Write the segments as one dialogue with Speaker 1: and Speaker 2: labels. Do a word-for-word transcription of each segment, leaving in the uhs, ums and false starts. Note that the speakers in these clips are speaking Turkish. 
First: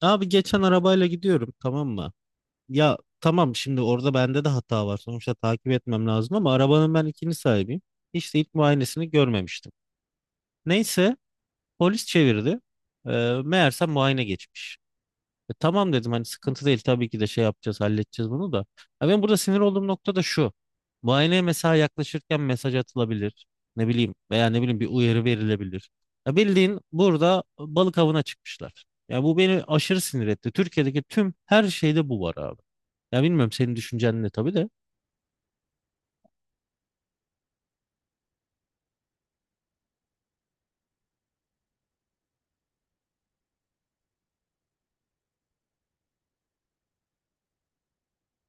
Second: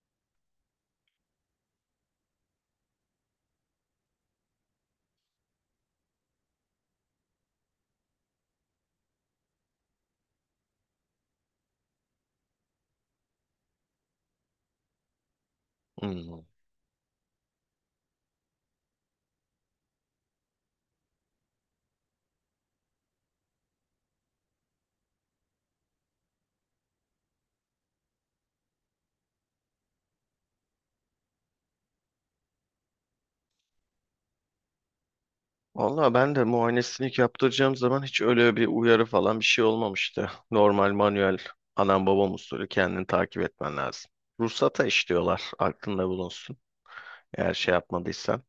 Speaker 1: Abi geçen arabayla gidiyorum, tamam mı? Ya tamam, şimdi orada bende de hata var. Sonuçta takip etmem lazım ama arabanın ben ikinci sahibiyim. Hiç de ilk muayenesini görmemiştim. Neyse, polis çevirdi. Ee, Meğerse muayene geçmiş. E, tamam dedim, hani
Speaker 2: Hmm.
Speaker 1: sıkıntı değil, tabii ki de şey yapacağız, halledeceğiz bunu da. Ha, ben burada sinir olduğum nokta da şu. Muayeneye mesela yaklaşırken mesaj atılabilir. Ne bileyim, veya ne bileyim bir uyarı verilebilir. Ya bildiğin burada balık avına çıkmışlar. Ya bu beni aşırı sinir etti. Türkiye'deki tüm her şeyde bu var abi. Ya bilmiyorum, senin düşüncen ne tabii de.
Speaker 2: Valla ben de muayenesini ilk yaptıracağım zaman hiç öyle bir uyarı falan bir şey olmamıştı. Normal manuel anam babam usulü kendini takip etmen lazım. Ruhsata işliyorlar aklında bulunsun. Eğer şey yapmadıysan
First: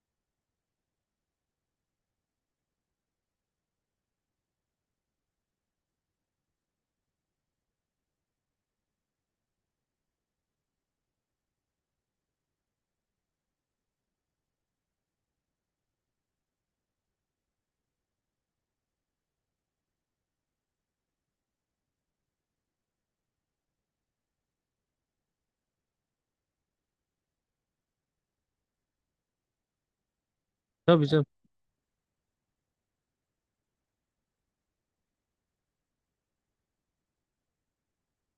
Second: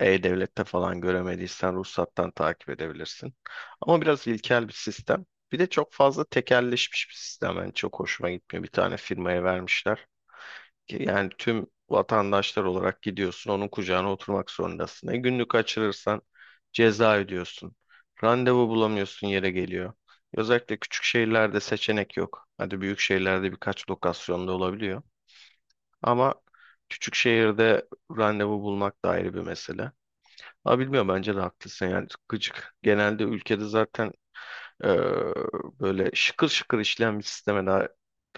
Speaker 2: E-Devlet'te falan göremediysen ruhsattan takip edebilirsin. Ama biraz ilkel bir sistem. Bir de çok fazla tekelleşmiş bir sistem. Yani çok hoşuma gitmiyor. Bir tane firmaya vermişler. Ki yani tüm vatandaşlar olarak gidiyorsun, onun kucağına oturmak zorundasın. E günlük kaçırırsan ceza ödüyorsun. Randevu bulamıyorsun yere geliyor. Özellikle küçük şehirlerde seçenek yok. Hadi büyük şehirlerde birkaç lokasyonda olabiliyor. Ama küçük şehirde randevu bulmak da ayrı bir mesele. Ama
Speaker 1: Tabii
Speaker 2: bilmiyorum
Speaker 1: canım.
Speaker 2: bence de haklısın yani gıcık. Genelde ülkede zaten e, böyle şıkır şıkır işleyen bir sisteme daha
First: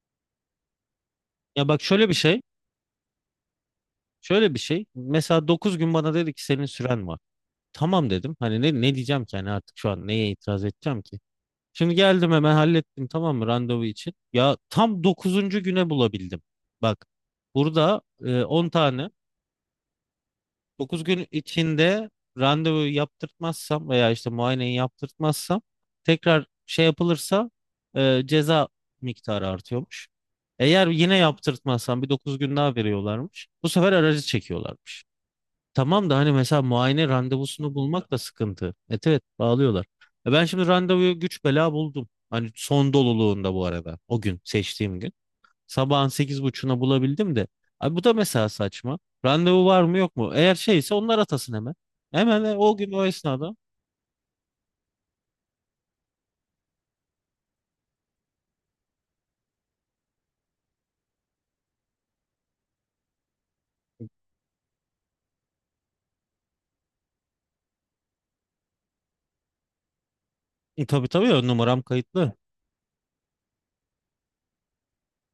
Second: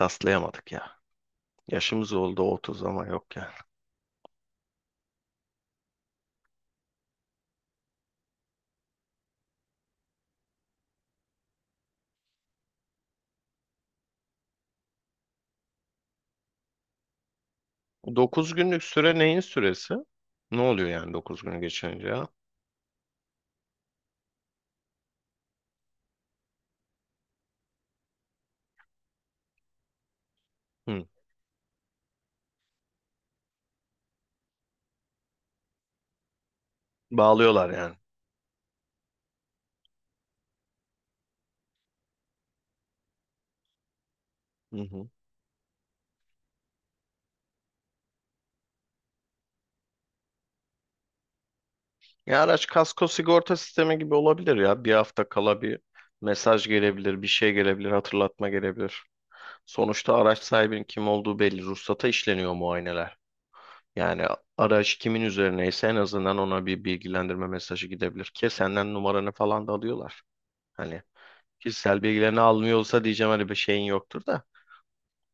Speaker 2: rastlayamadık ya.
Speaker 1: Ya bak, şöyle
Speaker 2: Yaşımız
Speaker 1: bir şey.
Speaker 2: oldu otuz ama yok ya.
Speaker 1: Şöyle bir şey. Mesela dokuz gün bana dedi ki senin süren var. Tamam dedim. Hani ne, ne diyeceğim ki, hani artık şu an neye itiraz edeceğim ki? Şimdi geldim, hemen hallettim tamam mı, randevu için. Ya tam dokuzuncu güne bulabildim. Bak, burada e,
Speaker 2: Dokuz
Speaker 1: on
Speaker 2: günlük
Speaker 1: tane
Speaker 2: süre neyin süresi? Ne oluyor
Speaker 1: dokuz
Speaker 2: yani
Speaker 1: gün
Speaker 2: dokuz günü geçince
Speaker 1: içinde
Speaker 2: ya?
Speaker 1: randevu yaptırtmazsam veya işte muayeneyi yaptırtmazsam, tekrar şey yapılırsa e, ceza miktarı artıyormuş. Eğer
Speaker 2: Hı.
Speaker 1: yine yaptırtmazsam bir dokuz gün daha veriyorlarmış. Bu sefer aracı çekiyorlarmış. Tamam da hani mesela muayene
Speaker 2: Bağlıyorlar
Speaker 1: randevusunu
Speaker 2: yani.
Speaker 1: bulmak da sıkıntı. Evet evet, bağlıyorlar. E ben şimdi randevuyu güç bela buldum. Hani son doluluğunda bu arada, o gün
Speaker 2: Hı
Speaker 1: seçtiğim
Speaker 2: hı.
Speaker 1: gün. Sabahın sekiz buçuğuna bulabildim de. Abi, bu da mesela saçma. Randevu var mı yok mu? Eğer şeyse onlar atasın hemen. Hemen
Speaker 2: Ya
Speaker 1: e,
Speaker 2: araç
Speaker 1: o gün, o
Speaker 2: kasko
Speaker 1: esnada.
Speaker 2: sigorta sistemi gibi olabilir ya. Bir hafta kala bir mesaj gelebilir, bir şey gelebilir, hatırlatma gelebilir. Sonuçta araç sahibinin kim olduğu belli. Ruhsata işleniyor muayeneler. Yani araç kimin üzerineyse en azından ona bir bilgilendirme mesajı gidebilir ki senden numaranı falan da alıyorlar.
Speaker 1: E,
Speaker 2: Hani
Speaker 1: tabii tabii ya, numaram
Speaker 2: kişisel
Speaker 1: kayıtlı.
Speaker 2: bilgilerini almıyorsa diyeceğim hani bir şeyin yoktur da.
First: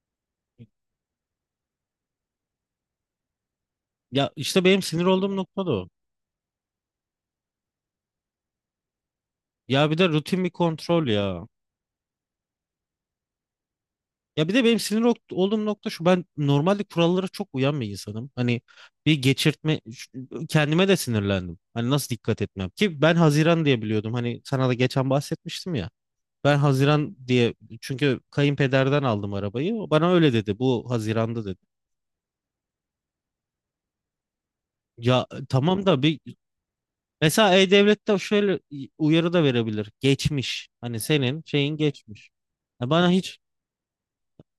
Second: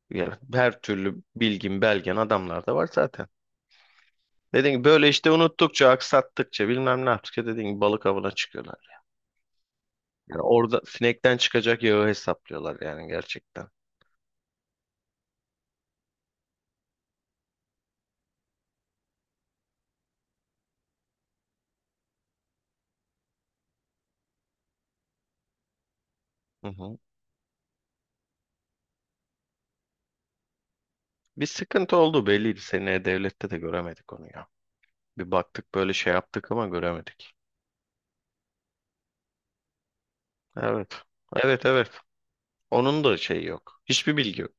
Speaker 2: Yani her türlü bilgin, belgen adamlarda var zaten.
Speaker 1: Ya işte
Speaker 2: Dediğim
Speaker 1: benim
Speaker 2: gibi
Speaker 1: sinir
Speaker 2: böyle işte
Speaker 1: olduğum nokta da o.
Speaker 2: unuttukça, aksattıkça bilmem ne yaptıkça dediğim gibi balık avına çıkıyorlar.
Speaker 1: Ya bir de
Speaker 2: Yani
Speaker 1: rutin bir
Speaker 2: orada
Speaker 1: kontrol
Speaker 2: sinekten
Speaker 1: ya.
Speaker 2: çıkacak yağı hesaplıyorlar yani gerçekten.
Speaker 1: Ya bir de benim sinir ok- olduğum nokta şu, ben normalde kurallara çok uyan bir insanım. Hani bir geçirtme ş- kendime de sinirlendim. Hani nasıl dikkat etmem ki, ben Haziran diye biliyordum. Hani sana da geçen bahsetmiştim ya. Ben
Speaker 2: Hı hı.
Speaker 1: Haziran diye, çünkü kayınpederden aldım arabayı. O bana öyle dedi. Bu Haziran'da
Speaker 2: Bir
Speaker 1: dedi.
Speaker 2: sıkıntı oldu belliydi. Seneye devlette de göremedik onu ya.
Speaker 1: Ya
Speaker 2: Bir baktık
Speaker 1: tamam
Speaker 2: böyle
Speaker 1: da
Speaker 2: şey
Speaker 1: bir,
Speaker 2: yaptık ama göremedik.
Speaker 1: mesela E-Devlet'te şöyle uyarı da verebilir. Geçmiş. Hani
Speaker 2: Evet.
Speaker 1: senin
Speaker 2: Evet,
Speaker 1: şeyin
Speaker 2: evet.
Speaker 1: geçmiş. Ya
Speaker 2: Onun
Speaker 1: bana
Speaker 2: da
Speaker 1: hiç.
Speaker 2: şeyi yok. Hiçbir bilgi yok.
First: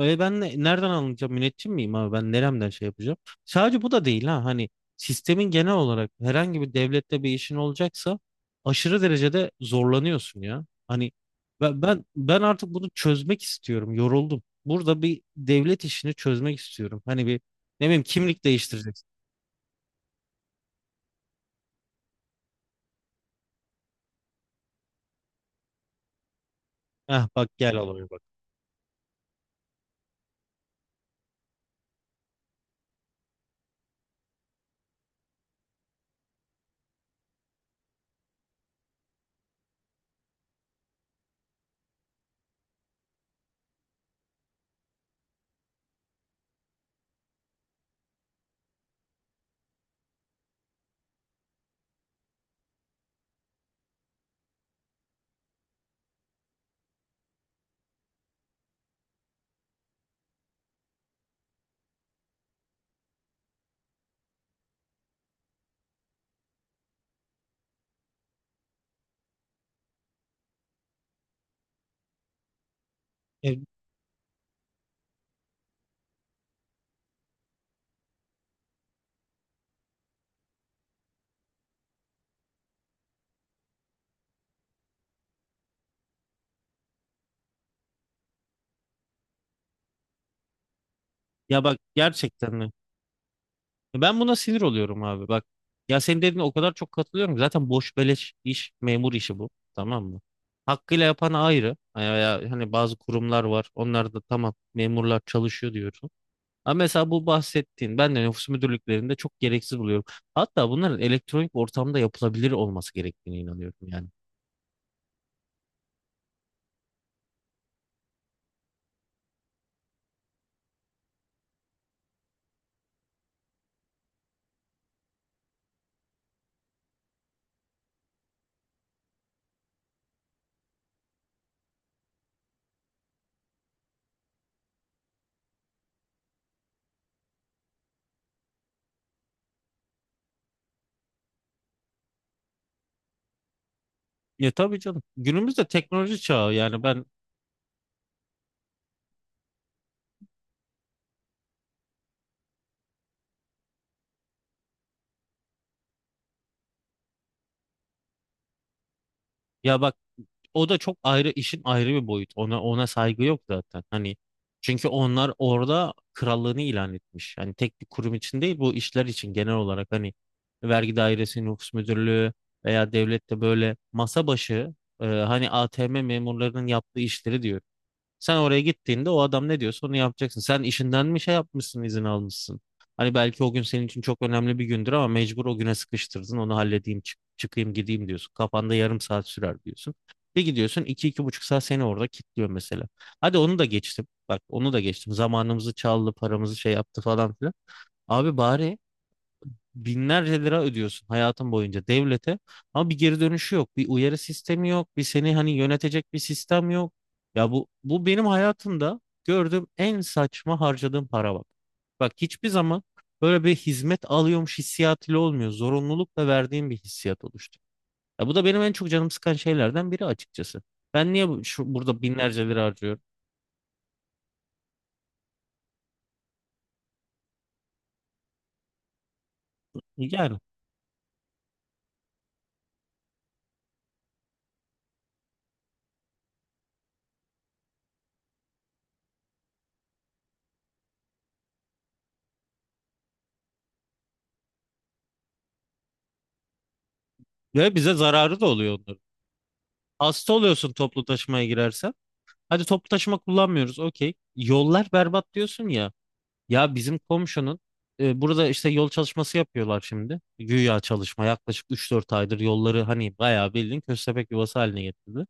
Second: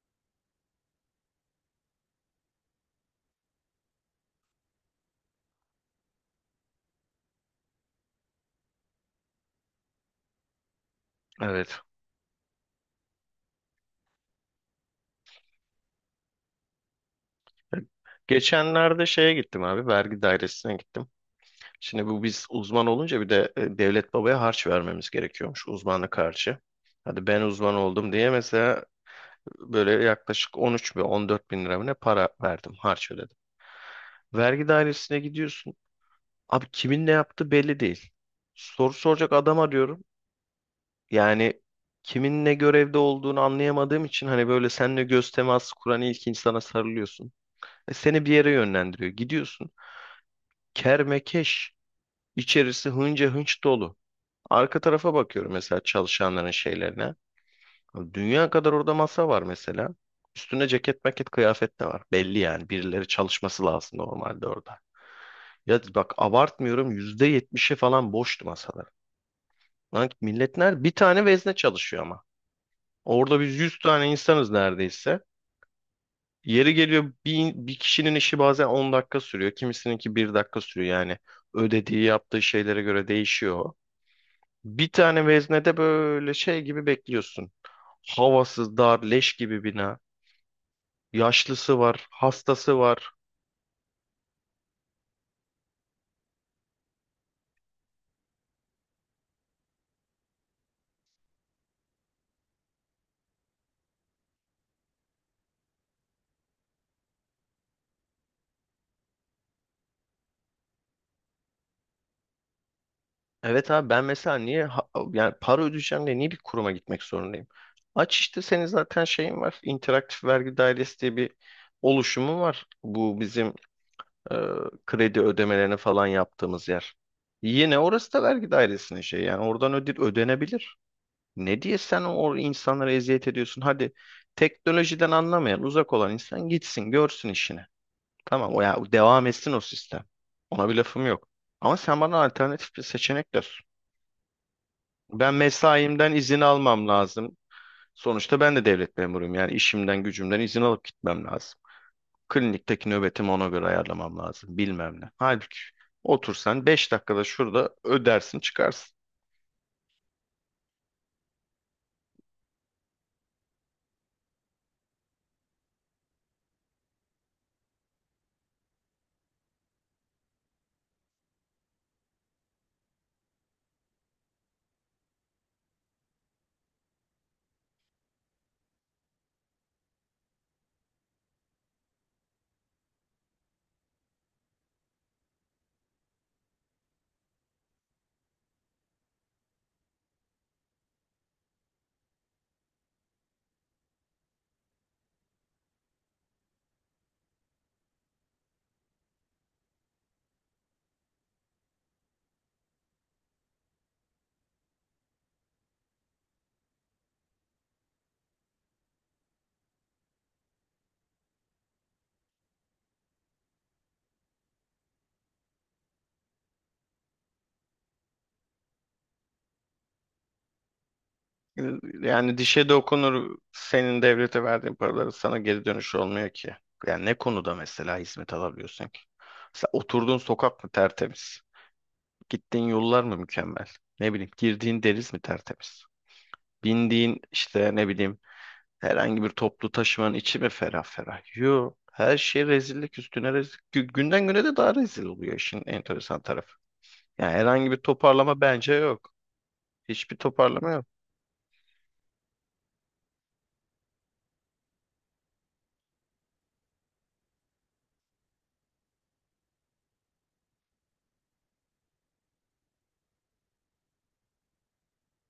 Speaker 1: E ben ne- nereden alınacağım? Müneccim miyim abi? Ben neremden şey yapacağım? Sadece bu da değil ha. Hani sistemin, genel olarak herhangi bir devlette bir işin olacaksa aşırı derecede zorlanıyorsun ya. Hani
Speaker 2: Evet.
Speaker 1: ben ben, ben artık bunu çözmek istiyorum. Yoruldum. Burada bir devlet işini çözmek istiyorum. Hani bir, ne bileyim, kimlik değiştireceksin.
Speaker 2: Geçenlerde şeye gittim abi. Vergi dairesine gittim. Şimdi bu biz uzman olunca bir de e, devlet babaya harç vermemiz gerekiyormuş uzmanlık harcı.
Speaker 1: Heh,
Speaker 2: Hadi ben
Speaker 1: bak,
Speaker 2: uzman
Speaker 1: gel olaya
Speaker 2: oldum
Speaker 1: bak.
Speaker 2: diye mesela böyle yaklaşık on üç bin on dört bin lira mı ne para verdim harç ödedim. Vergi dairesine gidiyorsun. Abi kimin ne yaptığı belli değil. Soru soracak adam arıyorum. Yani kimin ne görevde olduğunu anlayamadığım için hani böyle seninle göz teması kuran ilk insana sarılıyorsun. E, seni bir yere yönlendiriyor. Gidiyorsun. Kermekeş. İçerisi hınca hınç dolu. Arka tarafa bakıyorum mesela çalışanların şeylerine. Dünya kadar orada masa var mesela. Üstüne ceket maket kıyafet de var. Belli yani birileri çalışması lazım normalde orada. Ya bak abartmıyorum, yüzde yetmişi falan boştu masalar. Lan milletler bir tane vezne çalışıyor ama. Orada biz
Speaker 1: E,
Speaker 2: yüz tane insanız neredeyse. Yeri geliyor bir, bir kişinin işi bazen on dakika sürüyor. Kimisininki bir dakika sürüyor yani. Ödediği yaptığı şeylere göre değişiyor. Bir tane veznede böyle şey gibi bekliyorsun. Havasız, dar, leş gibi bina.
Speaker 1: Ya bak,
Speaker 2: Yaşlısı var,
Speaker 1: gerçekten mi?
Speaker 2: hastası var.
Speaker 1: Ben buna sinir oluyorum abi, bak. Ya senin dediğine o kadar çok katılıyorum ki. Zaten boş beleş iş, memur işi bu. Tamam mı? Hakkıyla yapan ayrı. Hani veya hani bazı kurumlar var. Onlar da tamam, memurlar çalışıyor diyorsun. Ama mesela bu bahsettiğin, ben de nüfus müdürlüklerinde çok gereksiz buluyorum. Hatta bunların elektronik ortamda yapılabilir olması gerektiğine
Speaker 2: Evet
Speaker 1: inanıyorum
Speaker 2: abi ben
Speaker 1: yani.
Speaker 2: mesela niye ha- yani para ödeyeceğim diye niye bir kuruma gitmek zorundayım? Aç işte senin zaten şeyin var. İnteraktif Vergi Dairesi diye bir oluşumu var. Bu bizim e, kredi ödemelerini falan yaptığımız yer. Yine orası da vergi dairesinin şey yani oradan öde ödenebilir. Ne diye sen o insanlara eziyet ediyorsun? Hadi teknolojiden anlamayan uzak olan insan gitsin görsün işini. Tamam o ya devam etsin o sistem. Ona bir lafım yok. Ama sen bana alternatif bir seçenek ver.
Speaker 1: Ya tabii canım.
Speaker 2: Ben
Speaker 1: Günümüzde
Speaker 2: mesaimden
Speaker 1: teknoloji
Speaker 2: izin
Speaker 1: çağı yani
Speaker 2: almam
Speaker 1: ben,
Speaker 2: lazım. Sonuçta ben de devlet memuruyum yani işimden gücümden izin alıp gitmem lazım. Klinikteki nöbetimi ona göre ayarlamam lazım. Bilmem ne. Halbuki otursan beş dakikada şurada ödersin çıkarsın.
Speaker 1: ya bak, o da çok ayrı işin ayrı bir boyut. Ona ona saygı yok zaten. Hani çünkü onlar orada krallığını ilan etmiş. Hani tek bir kurum için değil, bu işler için genel olarak, hani vergi dairesi, nüfus müdürlüğü veya devlette böyle masa başı e, hani A T M memurlarının yaptığı işleri diyor. Sen oraya gittiğinde o adam ne diyorsa onu yapacaksın. Sen işinden mi şey yapmışsın, izin almışsın? Hani belki o gün senin için çok önemli bir gündür ama mecbur o güne sıkıştırdın. Onu halledeyim, çık- çıkayım, gideyim diyorsun. Kafanda yarım saat sürer diyorsun. Bir gidiyorsun, iki, iki buçuk saat seni orada kilitliyor mesela. Hadi onu da geçtim. Bak, onu da geçtim. Zamanımızı çaldı, paramızı şey yaptı falan filan. Abi, bari binlerce lira ödüyorsun hayatın boyunca devlete, ama bir geri dönüşü yok. Bir uyarı sistemi yok. Bir seni hani yönetecek bir sistem yok. Ya bu bu benim hayatımda gördüğüm en saçma harcadığım para bak. Bak, hiçbir zaman böyle bir hizmet alıyormuş hissiyatıyla olmuyor. Zorunlulukla verdiğim bir hissiyat oluştu. Ya bu da benim en çok canım sıkan şeylerden biri açıkçası. Ben niye bu- şu, burada
Speaker 2: Yani
Speaker 1: binlerce lira
Speaker 2: dişe
Speaker 1: harcıyorum?
Speaker 2: dokunur senin devlete verdiğin paraları sana geri dönüş olmuyor ki. Yani ne konuda mesela hizmet alabiliyorsun ki? Mesela oturduğun
Speaker 1: Yani
Speaker 2: sokak mı tertemiz? Gittiğin yollar mı mükemmel? Ne bileyim girdiğin deniz mi tertemiz? Bindiğin işte ne bileyim herhangi bir toplu taşımanın içi mi ferah ferah? Yo. Her şey rezillik üstüne rezil. Gü- Günden güne de daha rezil oluyor işin enteresan tarafı. Yani herhangi
Speaker 1: ve
Speaker 2: bir
Speaker 1: bize zararı
Speaker 2: toparlama
Speaker 1: da
Speaker 2: bence
Speaker 1: oluyor onların.
Speaker 2: yok. Hiçbir
Speaker 1: Hasta
Speaker 2: toparlama
Speaker 1: oluyorsun
Speaker 2: yok.
Speaker 1: toplu taşımaya girersen. Hadi toplu taşıma kullanmıyoruz. Okey. Yollar berbat diyorsun ya. Ya bizim komşunun e, burada işte yol çalışması yapıyorlar şimdi. Güya çalışma yaklaşık üç dört aydır yolları hani bayağı bildiğin köstebek yuvası haline getirdi.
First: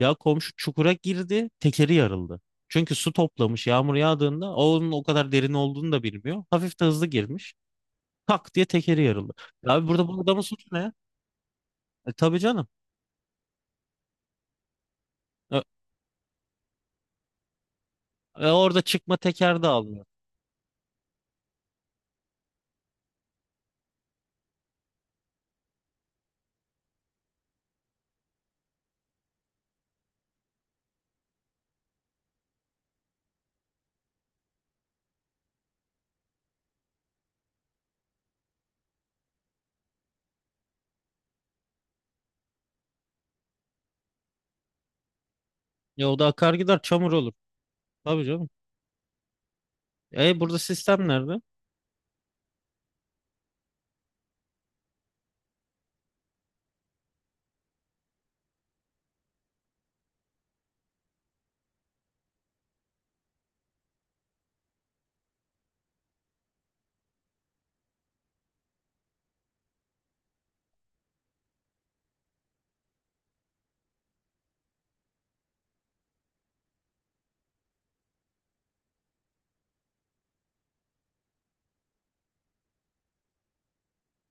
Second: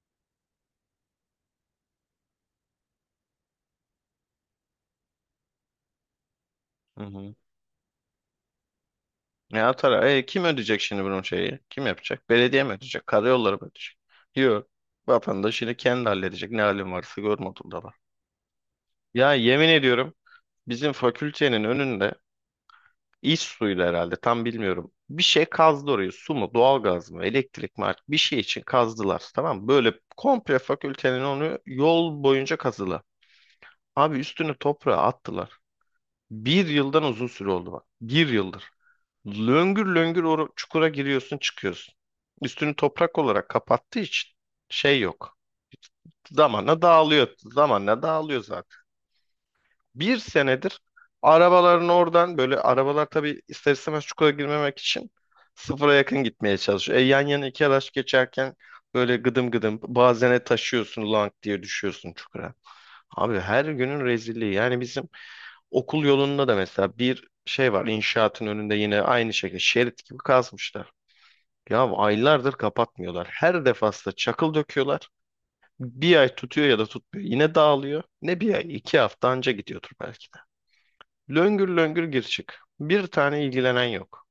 Speaker 1: Ya komşu çukura girdi, tekeri yarıldı. Çünkü su toplamış yağmur yağdığında, o onun o kadar derin olduğunu da bilmiyor. Hafif de
Speaker 2: Hı
Speaker 1: hızlı
Speaker 2: hı.
Speaker 1: girmiş. Tak diye tekeri yarıldı.
Speaker 2: Ne
Speaker 1: Ya abi,
Speaker 2: atar?
Speaker 1: burada bu
Speaker 2: E,
Speaker 1: adamın
Speaker 2: kim
Speaker 1: suçu
Speaker 2: ödeyecek
Speaker 1: ne?
Speaker 2: şimdi bunun şeyi? Kim
Speaker 1: E,
Speaker 2: yapacak?
Speaker 1: tabii
Speaker 2: Belediye
Speaker 1: canım.
Speaker 2: mi ödeyecek? Karayolları mı ödeyecek? Yok.
Speaker 1: E,
Speaker 2: Vatandaş yine kendi halledecek. Ne halin varsa görme da var.
Speaker 1: e, Orada çıkma
Speaker 2: Ya
Speaker 1: teker de
Speaker 2: yemin
Speaker 1: almıyor.
Speaker 2: ediyorum, bizim fakültenin önünde İş suyuyla herhalde, tam bilmiyorum. Bir şey kazdı orayı. Su mu, doğalgaz mı, elektrik mi artık bir şey için kazdılar. Tamam mı? Böyle komple fakültenin onu yol boyunca kazdılar. Abi üstünü toprağa attılar. Bir yıldan uzun süre oldu bak. Bir yıldır löngür löngür o çukura giriyorsun çıkıyorsun. Üstünü toprak olarak kapattığı için şey yok.
Speaker 1: Ya o da akar gider,
Speaker 2: Zamanla
Speaker 1: çamur
Speaker 2: dağılıyor.
Speaker 1: olur.
Speaker 2: Zamanla
Speaker 1: Tabii
Speaker 2: dağılıyor
Speaker 1: canım.
Speaker 2: zaten, bir
Speaker 1: E burada
Speaker 2: senedir
Speaker 1: sistem nerede?
Speaker 2: arabaların oradan, böyle arabalar tabii ister istemez çukura girmemek için sıfıra yakın gitmeye çalışıyor. E, yan yana iki araç geçerken böyle gıdım gıdım bazene taşıyorsun, lank diye düşüyorsun çukura. Abi her günün rezilliği yani, bizim okul yolunda da mesela bir şey var, inşaatın önünde yine aynı şekilde şerit gibi kazmışlar. Ya aylardır kapatmıyorlar. Her defasında çakıl döküyorlar. Bir ay tutuyor ya da tutmuyor. Yine dağılıyor. Ne bir ay, iki hafta anca gidiyordur belki. Löngür löngür gir çık. Bir tane ilgilenen yok.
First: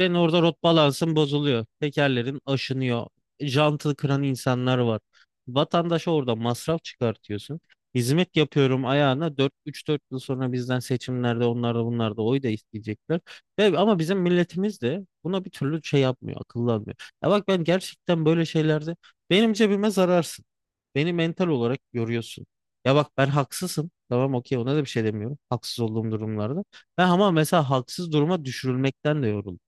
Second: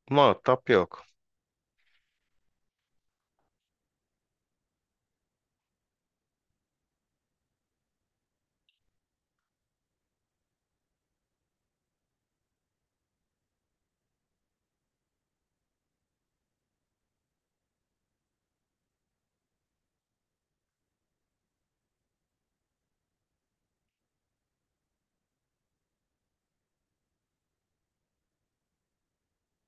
Speaker 1: Ben orada rot
Speaker 2: Muhatap yok.
Speaker 1: balansın bozuluyor. Tekerlerin aşınıyor. Jantı kıran insanlar var. Vatandaşa orada masraf çıkartıyorsun. Hizmet yapıyorum ayağına, dört üç-dört yıl sonra bizden seçimlerde onlar da bunlar da oy da isteyecekler. Ve, ama bizim milletimiz de buna bir türlü şey yapmıyor, akıllanmıyor. Ya bak, ben gerçekten böyle şeylerde benim cebime zararsın. Beni mental olarak görüyorsun. Ya bak, ben haksızım. Tamam, okey, ona da bir şey demiyorum. Haksız olduğum durumlarda. Ben ama mesela haksız duruma düşürülmekten de yoruldum.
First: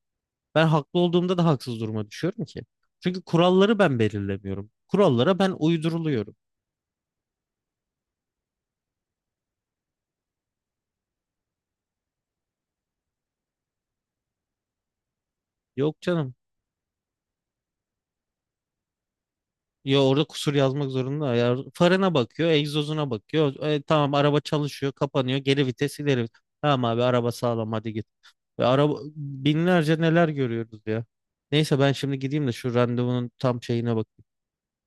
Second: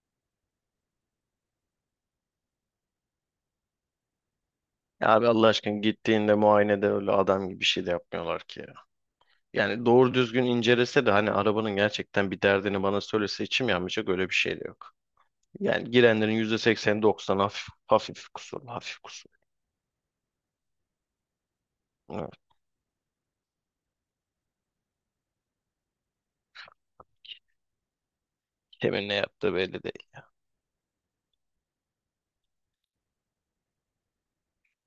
Speaker 1: Ben haklı olduğumda da haksız duruma düşüyorum ki. Çünkü kuralları ben belirlemiyorum.
Speaker 2: Ya abi
Speaker 1: Kurallara
Speaker 2: Allah
Speaker 1: ben
Speaker 2: aşkına
Speaker 1: uyduruluyorum.
Speaker 2: gittiğinde muayenede öyle adam gibi bir şey de yapmıyorlar ki ya. Yani doğru düzgün incelese de hani arabanın gerçekten bir derdini bana söylese içim yanmayacak, öyle bir şey de yok. Yani
Speaker 1: Yok
Speaker 2: girenlerin
Speaker 1: canım.
Speaker 2: yüzde seksen doksan, hafif hafif kusur, hafif kusur.
Speaker 1: Ya orada kusur yazmak zorunda. Ya farına
Speaker 2: Evet,
Speaker 1: bakıyor, egzozuna bakıyor. E, tamam, araba çalışıyor, kapanıyor. Geri vites, ileri vites. Tamam abi, araba sağlam, hadi git. Ve araba
Speaker 2: kimin ne yaptığı belli
Speaker 1: binlerce
Speaker 2: değil.
Speaker 1: neler görüyoruz ya. Neyse, ben şimdi gideyim de şu randevunun tam şeyine bakayım.